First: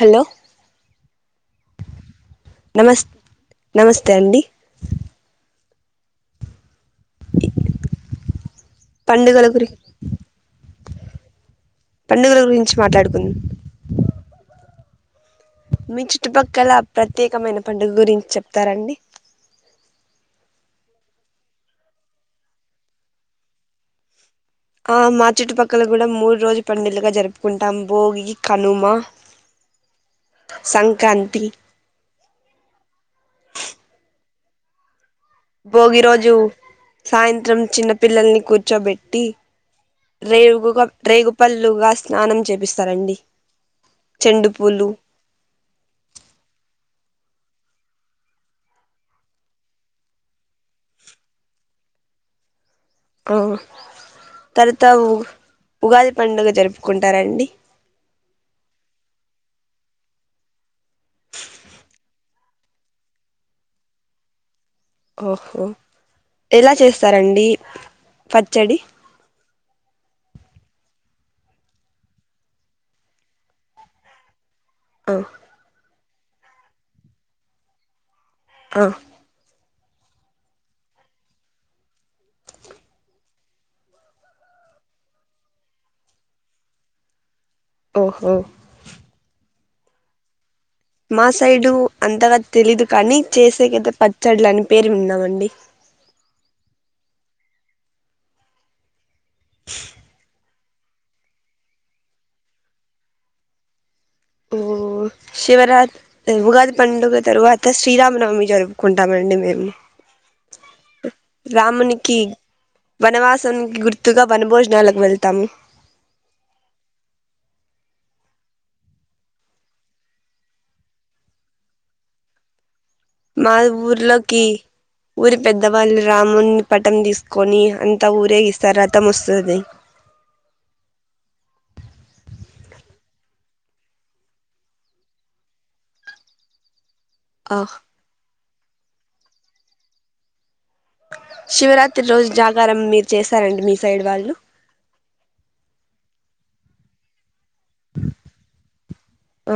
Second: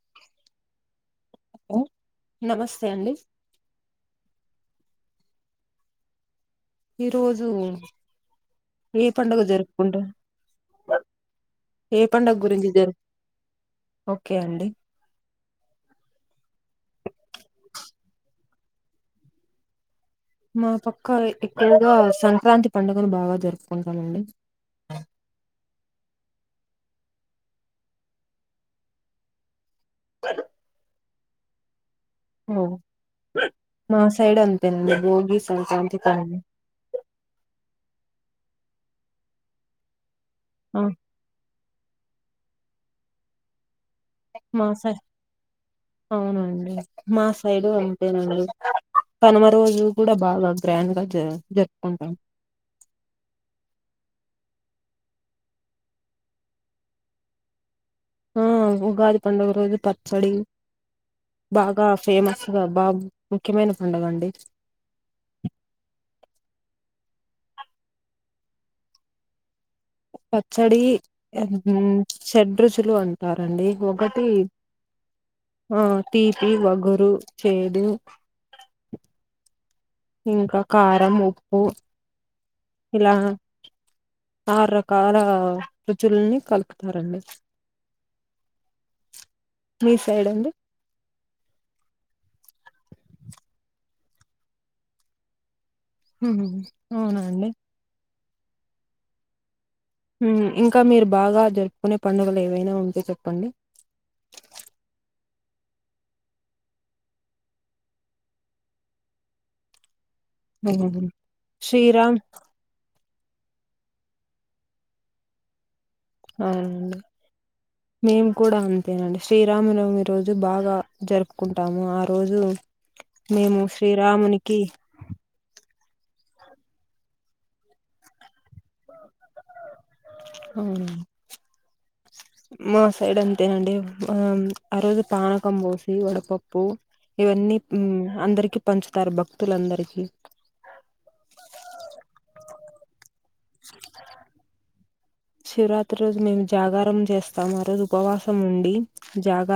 Hello అ నమస్తే నమస్తే అండీ ఈరోజు ఏ పండుగ పండుగల గురి జరుపుకుంటారు ఏ పండుగ పండుగల గురించి జరుగు మాట్లాడుకుందాం ఓకే అండీ మీ చుట్టుపక్కల ప్రత్యేకమైన పండుగ గురించి చెప్తారండి మా పక్కా ఎక్కువగా సంక్రాంతి పండుగను బాగా జరుపుకుంటారండి పండులుగా జరుపుకుంటాం భోగి కనుమ సంక్రాం తి ఓ మా సైడ్ అంతేండి బో భోగి రోజు సాయంత్రం చిన్న పిల్లల్ని కూర్చోబెట్టీ రేగు ఆ రేగుపల్ లుగా స్నానం చెపిస్తారండి మాస అవునండి మాస సైడు ఉంటేనండి కనుమ రోజు కూడా బాగా గ్రాండ్ గా జ జరుపుకుంటాం అవును తర్వాత ఉ ఉగాది పండుగ జరుపుకుంటారాండి హ్మ్మ్ ఆ ఉగాది పండుగ రోజు పచ్చడి బాగా ఫేమస్గా బా ముఖ్యమైన పండుగ అండి. ఓహో ఎలా చేస్తారండి పచ్చడి పచ్చడి హ్మ్మ్ చెడ్రుచులు అంటారండి ఒకటి ఆ ఆ తీపి వగురు చేదు ఆ ఇంకా కారం ఉప్పు ఇలా ఆరు రకాల రుచుల్ని కలుపుతారండి. ఓహో మీ సైడ్ అండి మా సైడు అంతగా తెలీదు కానీ చేసేకతే పచ్చడులని పేరు విన్నామండి. హ్మ్మ్ అవునండి [unintelligible] మ్మ్ ఇంకా మీరు బాగా జరుపుకునే పండుగలు ఏవైనా ఉంటే చెప్పండి ఓ శివరాత్ర ఉగాది పండుగ తరువాత శ్రీరామనవమి జరుపుకుంటామండి మేము. హ్మ్మ్ శ్రీరామ్ వనవాసంనికి గుర్తుగా వన భోజనాలకు వెళ్తాము అవునండి మేము కూడా అంతేనండి శ్రీరామనవమి రోజు బాగా జరుపుకుంటాము ఆ రోజు మా మేము ఊర్లోకి శ్రీరామునికి ఊరి పెద్ద పెద్దవాళ్ళు రాముని పటం తీసుకొని అంతా ఊరేగిస్తారు రథం వస్తది అవును మా సైడ్ అంతే అండి మ్మ్ ఆ రోజు పానకం పోసి వడపప్పు ఆ ఇవన్నీ మ్మ్ అందరికి పంచుతారు భక్తులందరికీ గరమ్ మీరు చేస్తారండి మీ సైడ్ వాళ్ళు శివరాత్రి రోజు మేము జాగారం చేస్ స్తాం రోజు ఉపవాసం ఉండి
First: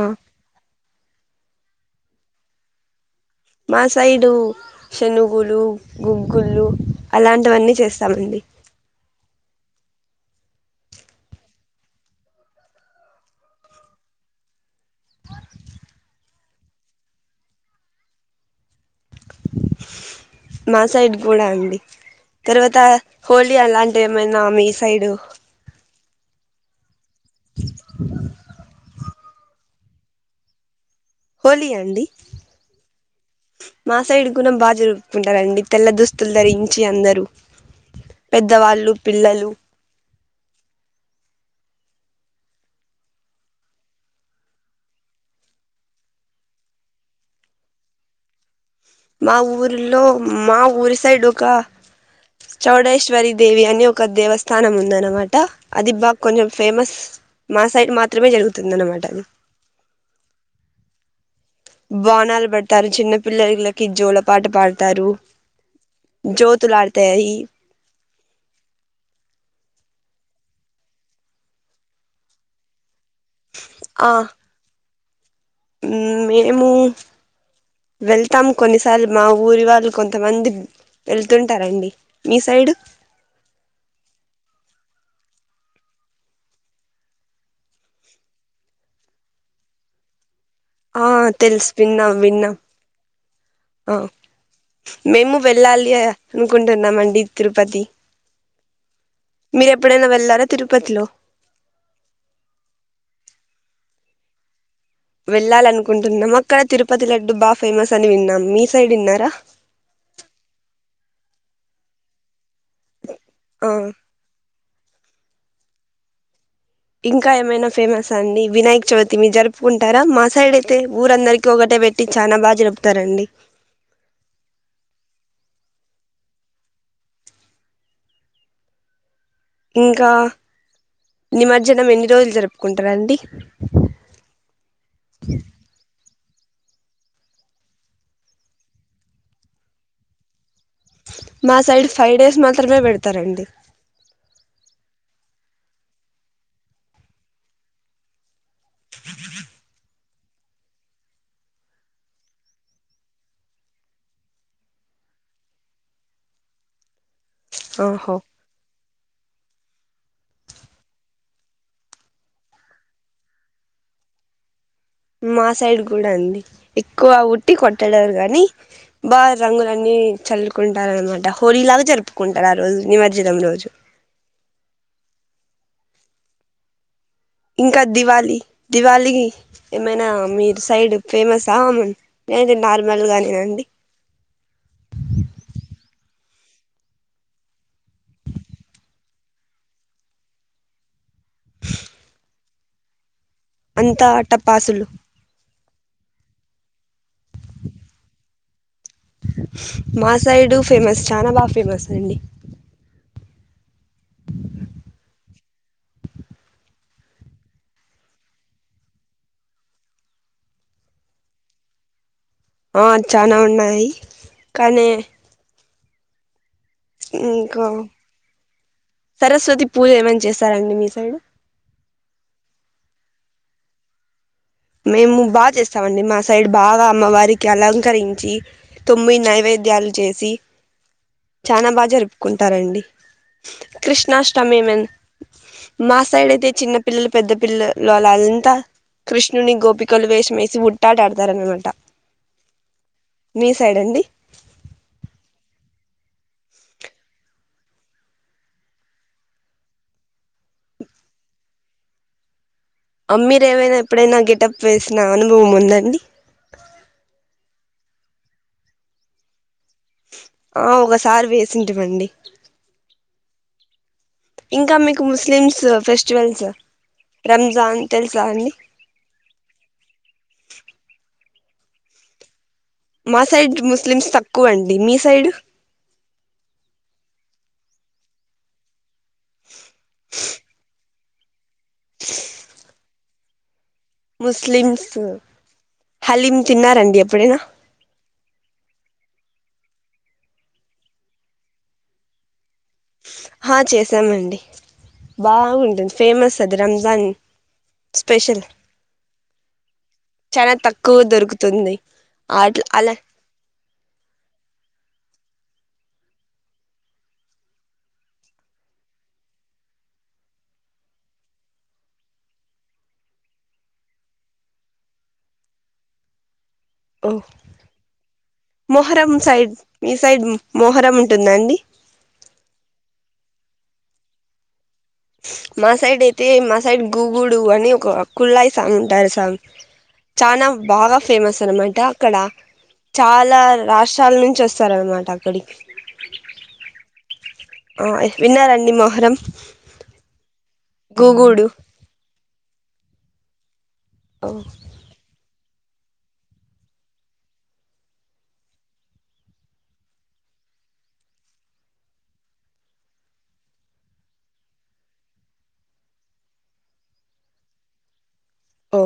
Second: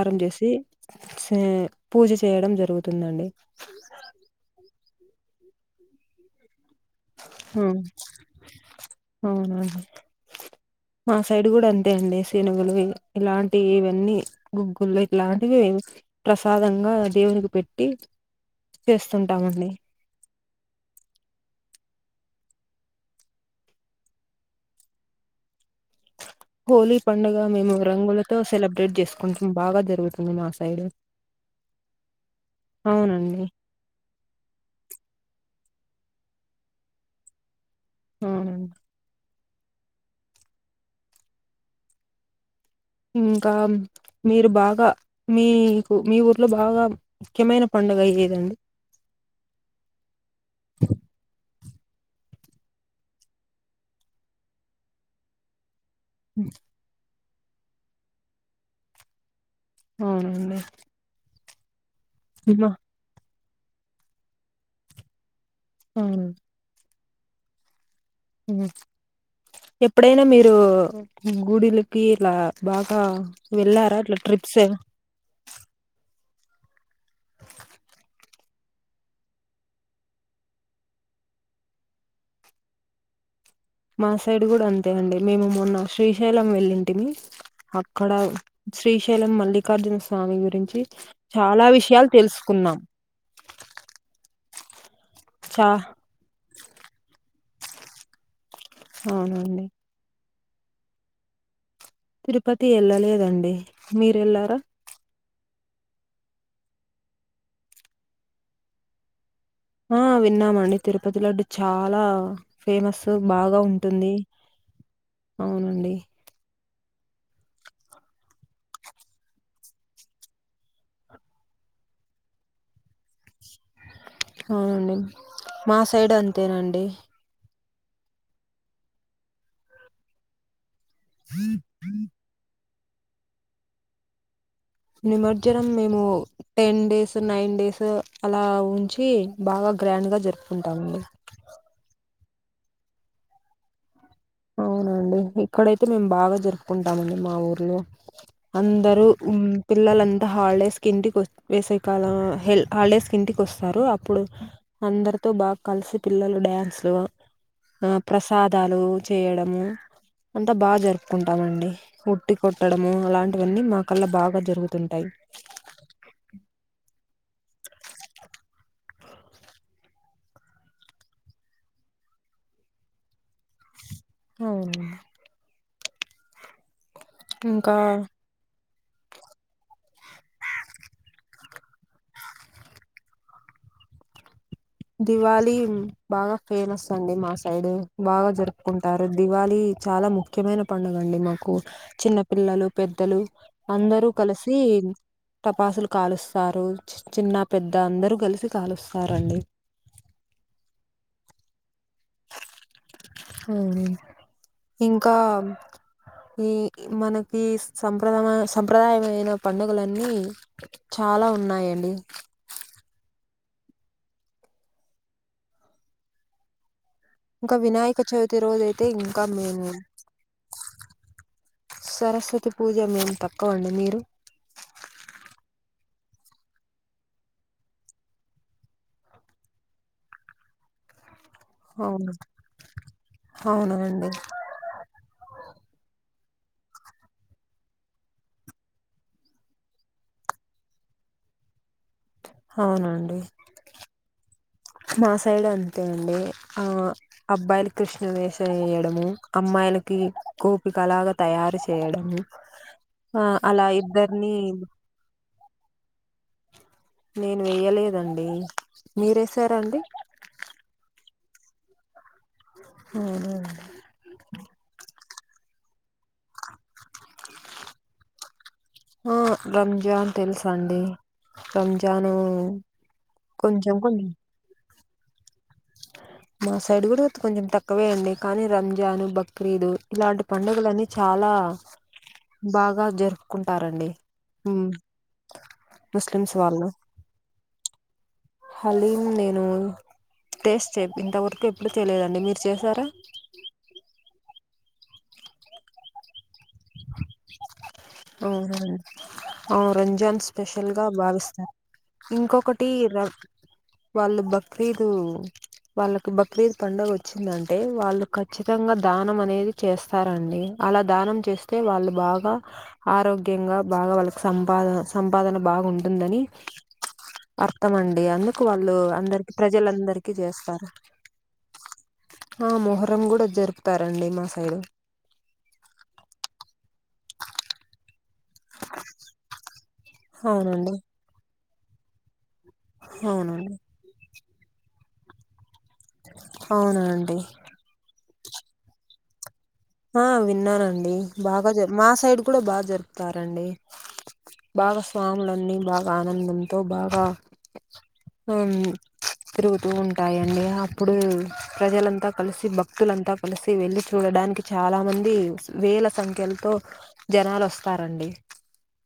ఆ చేసి స్ పూజ చేయడం జరుగుతుందండి మా సైడు శనుగులు గుగ్గుళ్ళు అలాంటివన్నీ చేస్తామండి అవునండి మా సైడ్ కూడా అంతే అండి శనుగులు ఇలాంటి ఇవన్నీ గుగు ఫుల్ ఇట్లాంటివే ప్రసాదంగా దేవునికి పెట్టి చేస్తుంటామండి మా సైడ్ కూడా అండి తర్వాత హోలీ అలాంటివి ఏమైనా మీ సైడు హోలీ పండుగ మేము రంగులతో సెలబ్రేట్ చేస్ కొంచెం బాగా జరుగుతుంది. మా సైడ్ హోలి ఆ అండి అవునండి మా సైడ్ గుణం బా జరుపుకుంటారండీ. తెల్ల దుస్తులు ధరించి అందరు. అవునండి పెద్దవాళ్ళు పిల్లలు. ఇంకా మీరు బాగా మీకు మీ ఊర్లో బాగా ముఖ్యమైన పండగ ఏదండీ. మా ఊర్లో. మా ఊరి సైడ్ ఒక. చౌడేశ్వరి దేవి అని ఒక దేవస్థానం ఉందనమాట. అది బా కొంచెం ఫేమస్. మా సైడ్ మాత్రమే జరుగుతుంది అనమాట అది. అవునా అండి బోనాలు బేడతారు చిన్న. పిల్లల్లకి జోల పాట పాడతారు. అవును జ్యోతులా తాయి. ఎప్పుడైనా మీరు గుడిలకి ఇలా బాగా. ఆ వెళ్ళారా ఆ అట్ల ట్రిప్స్. మేము వెళ్తాము కొన్నిసార్లు మా ఊరి వాళ్ళు కొంతమంది వెళ్తుంటారండి మీ సైడు. మా సైడ్ కూడా అంతే అండి మేము మొన్న శ్రీశైలం వెళ్ళింటిమి అక్కడ శ్రీశైలం మల్లికార్జున స్వామి గురించి ఆ చాలా తెలుసు విషయాలు విన్నాం విన్నాం తెలుసుకున్నాం ఆ మేము చా వెళ్ళాలి అనుకుంటున్నామండి. తిరుపతి. అవునండి మీరు ఎప్పుడైనా వెళ్ళారా తిరుపతిలో తిరుపతి ఎళ్ళలేదండి మీరు ఎళ్లారా వెళ్ళాలినుకుంటున్నాం అక్కడ తిరుపతి లడ్డు బా ఫేమస్ అని విన్నాము మీ సైడ్ విన్నారా. ఆ విన్నామండి తిరుపతి లడ్డు చాలా. ఫేమస్ బాగా ఆ ఉం. అవునండి. ఇంకా ఏమైనా ఫేమస్ అండి వినాయక చవితి మీ జరుపుకుంటారా మా సైడ్ అయితే ఊరందరికి ఒకటే పెట్టి చాన బాగా జరుపుతారండి. అవునండి మా సైడ్ అంతేనండి. ఇంకా. నిమజ్జనం ఎన్ని రోజులు. కుంటారండి. నిమజ్జనం మేము. టెన్ డేస్ నైన్ డేస్ అలా ఉంచి బాగా గ్రాండ్ గా. ఉంటమండి. మా సైడ్ ఫైవ్ డేస్ మాత్రమే పెడతారండి. అవునండి ఇక్కడైతే మేము బాగా జరుపుకుంటామండి మా ఊర్లో. అందరూ మ్ పిల్లల. అ హాలిడేస్ కి ఇంటికి వేసేకాలం హాలిడేస్ కి ఇంటికి వస్తారు అప్పుడు అందరితో బాగా కలిసి పిల్లలు డ్యాన్స్లు ఆ ఓహో ప్రసాదాలు చేయడము అంతా బాగా జరుపుకుంటామండి ఉట్టి కొట్టడము అలాంటివన్నీ మాకల్ల బాగా జరుగుత మా సైడ్ కూడా అండి ఎక్కువ ఉట్టి కొట్టడారు కా గాని బాగా రంగులన్ని చల్లుకుంటారు అనమాట హోలీ లాగా జరుపుకుంటారు ఆ రోజు నిమజ్జనం రోజు అవును ఇంకా దివాళి దివాళికి ఏమైనా మీ సైడ్ ఫేమస్స నేనైతె నార్మల్ గానేనండి దివాలి బాగా ఫేమస్ అండి మా సైడ్ బాగా జరుపుకుంటారు దివాళి చాలా ముఖ్యమైన పండుగ అండి మాకు చిన్న పిల్లలు పెద్దలు అంతా అందరూ కలిసి టపాసులు తపాసులు కాలుస్తారు చిన్న పెద్ద అందరు కలిసి కలుస్తారండి మా సైడు ఫేమస్ చాలా బాగ ఫేమస్ అండి అవు ఇంకా ఈ మనకి సంప్రదామ సంప్రదాయమైన పండుగలన్నీ చాలా ఉన్నాయండి ఆ చానా ఉన్నాయి కానీ ఇంకా వినాయక చవితి రోజ అయితే ఇంకా సరస్వతి మేము పూజ ఏమైనా చేస్తారండి మీ సైడ్ సరస్వతి పూజ మేం తప్ప అండి మీరు మేము బాగా చేస్తామండి మా సైడ్ బాగా అమ్మవారికి అలంకరించి తొమ్మి నైవేద్యాలు చేసి చాన బాగా అవును జరుపుకుంటారండి అవునా అండి కృష్ణాష్టమి ఏమైన మా సైడ్ అయితే చిన్న పిల్లలు పెద్ద పిల్లలుళ అదంత కృష్ణ విష్ణుని గోపికలు వేషం వేసి ఉుట్టాట ఆడతారన్నమాట అవునండి మా సైడ్ అంతే అండి ఆ అబ్బాయిల్ కృష్ణ వేషం వేయడము, అమ్మాయిలకి గోపిక లాగ తయారు చేయడము ఆ అమ్మిర అలా ఏవైనా ఎప్పుడైనా ఇద్దరిని గెటప్ వేసినా అనుభవం ఉద్ దండి నేను వెేయలేదండి, మీరెసార అండి? ఆ ఒకసారి వేసింటిమండి అవునండి ఇంకా మీకు ముస్లిమ్స్ ఫెస్టివల్స్ రంజాన్ తెలుసా అండి ఆ రంజాన్ టేల్స్ అండి. రంజాను మా సైడ్ కొంచెం కొంచెం ముస్లిమ్స్ తక్కువ అన్ మీ సైడు మా సైడ్ కూడా కొంచెం తక్కువే అండి కాని రంజాన్ బక్రీదు ఇలాంటి పండుగలన్ని చాలా బాగా జరుప్ కుంటారు ముస్లిమ్స్ ముస్లిమ్స్ హలీమ్ వాళ్ళు తిన్నారండి ఎప్పుడైనా హలీం నేను టేస్ట్ చెరాలేదు ఇంతవరకు ఎప్పుడు చేయలేదండి మీరు చేశారా ఆ చేసామండి బాగుంటుంది ఫేమస్ అది రంజాన్ స్పెషల్ అవున అవును రంజాన్ చాలా స్పెషల్ గా తక్కువ భావిస్తారు దొరుకుతుంది అట్లా ఇంకొకటి అలా ర వాళ్ళు బక్రీదు వాళ్ళకి బక్రీద్ పడుగ వచ్చిందంటే వాళ్ళు ఖచ్చితంగా దానం అనేది చేస్తారండి అలా దానం చేస్త అతే వాళ్ళు బాగా ఆరోగ్యంగా బాగా వాళ్ళకి సంపాద సంపాదన బాగా ఉంటుందని ఓ అర్థం అండి అందుకు వాళ్ళు మొహరం అందరికి సైడ్ మీ ప్రజలందరికి సైడ్ చేస్తారు మొహరం ఉంటుందండి ఆ మొహరం కూడా జరుపు తరండి మా సైడ్ మా సైడ్ అయితే మా సైడ్ గుగుడు అని ఒక కుళ్లయి సాంగ్ంటర్ సంగ్ చానా అవునండి బాగా ఫేమస్ సలం అంటే అక్కడ చాలా అవునండి రాష్ట్రాల నుంచి చ్చ చేస్తారనమాట అక్కడికి అవునండి విన్న రండి మోహరం ఆ విన్ననండి బాగా జ మా సైడ్ కూడా బాగా జరిపూ చెప్తారండి ఓ బాగా స్వాములను బాగా ఆనందంతో బాగా ఆ తిరుగుతూ ఉంటాయండి అప్పుడు ప్రజలంతా కలిసి భక్తులంతా కలిసి వెళ్లి చూడడానికి చాలా మంది వేల సంఖ్యలతో జనాలు వస్తారండి ఓ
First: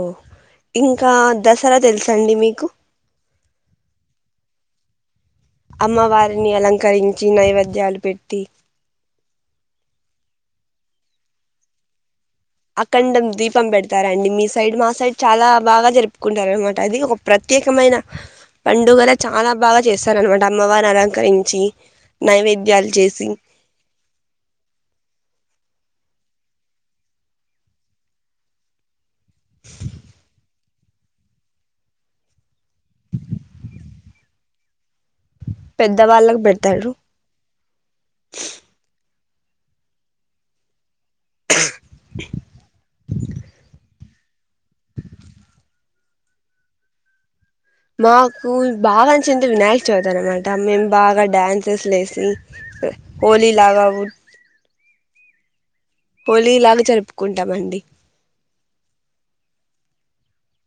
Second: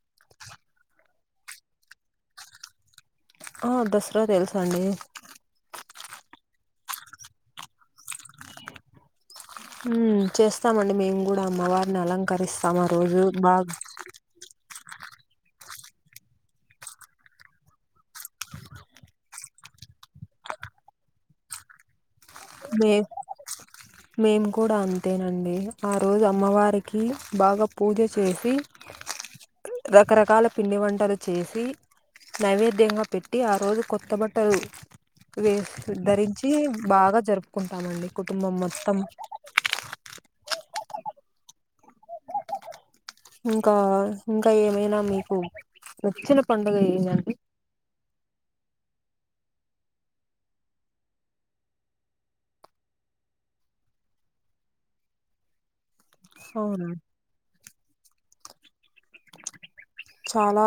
ఇంకా దసరా తెలుస అండి మీకు ఆ దసరా తెలుసు అండి అమ్మవారిని అలంకరించి నైవేద్యాలు పెట్టి చేస్తామండి మేము కూడా అమ్మవారిని అలంకర అఖండం దీపం పెడతారండి మీ సైడ్ మా సైడ్ చాలా బాగా జరుపుకుంటారు అనమాట అది ఒక ప్రత్యేకమైన పండుగల చాలా బాగా చేస్తారు అనమాట అమ్మవారిని అలంకరించి నైవేద్యాలు మే చేసి మేము కూడా అంతేనండి ఆ రోజు అమ్మవారికి బాగా పూజ చేసి రకరకాల పిండి వంటలు చేసి నైవేద ధ్యాంగ పెట్టి ఆ రోజు కొత్త బట్టలు వే పెద్దవాళ్ళకు ధరించి పెడతారు బాగా కుంటామండి కుటుంబం మొత్తం ఇంకా ఇంకా ఏమైనా మీకు నచ్చిన పండుగ ఏందండి? నాకు బానచ్చింది వినాయక చవితి అనమాట మేము బాగా డ్యాన్సెస్ లేసి హోలీ లాగా ఉట్ హోలీ లాగా అవునా జరుపుకుంటామండి. చాలా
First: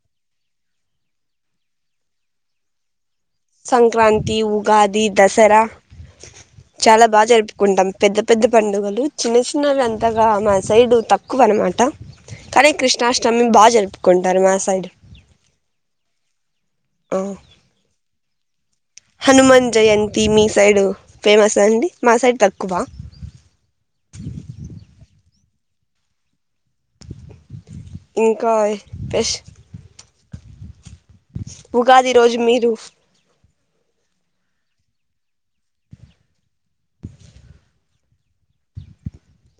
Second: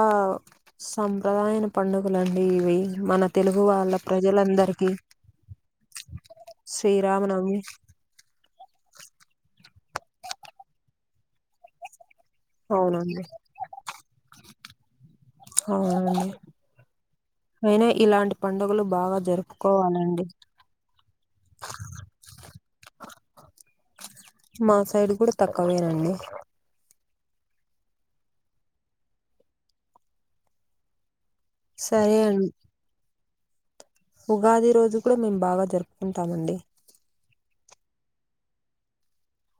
సంప్రదాయన పండుగలండి ఇవి మనక్ సంక్రాంతి ఉగాది దసరా చాలా బాగా శ్రీరామనవమి జరుపుకుంటాం. పెద్ద పెద్ద పండుగలు చిన్న చిన్నవి అన్ తగా మా సైడు తక్కువ అనమాట కానీ అవునండి కృష్ణాష్టమి బాగా జరుపుకుంటారు మా సైడ్. అవునండి ఆ, అయినా ఇలాంటి పడుగలు హనుమాన్ జయంతి మీ సైడు ఫేమస్ ఆ అండి మా సైడ్ తక్కువ మా సైడ్ కూడా తక్కువేనండి ఇంకాయ్ ఫ్రెష్ ఉగాది సరే రోజు అండి మీరు ఉగాది రోజు కూడా మేము బాగా జరుపుకుంటామండి.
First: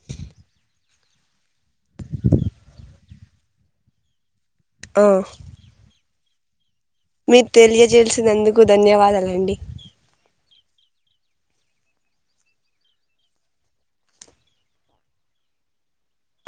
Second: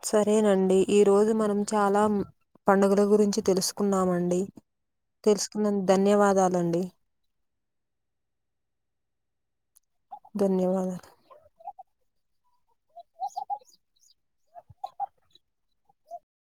సరేనండి ఈ రోజు మనం చాలా పండుగల గురించి తెలుసుకున్నామండి. తెలుసుకన్ ధన్యవాద్ దాలండి మీర్ తెలియజేల్సినందుకు ధన్యవాదాలండి ధన్యవాదాలు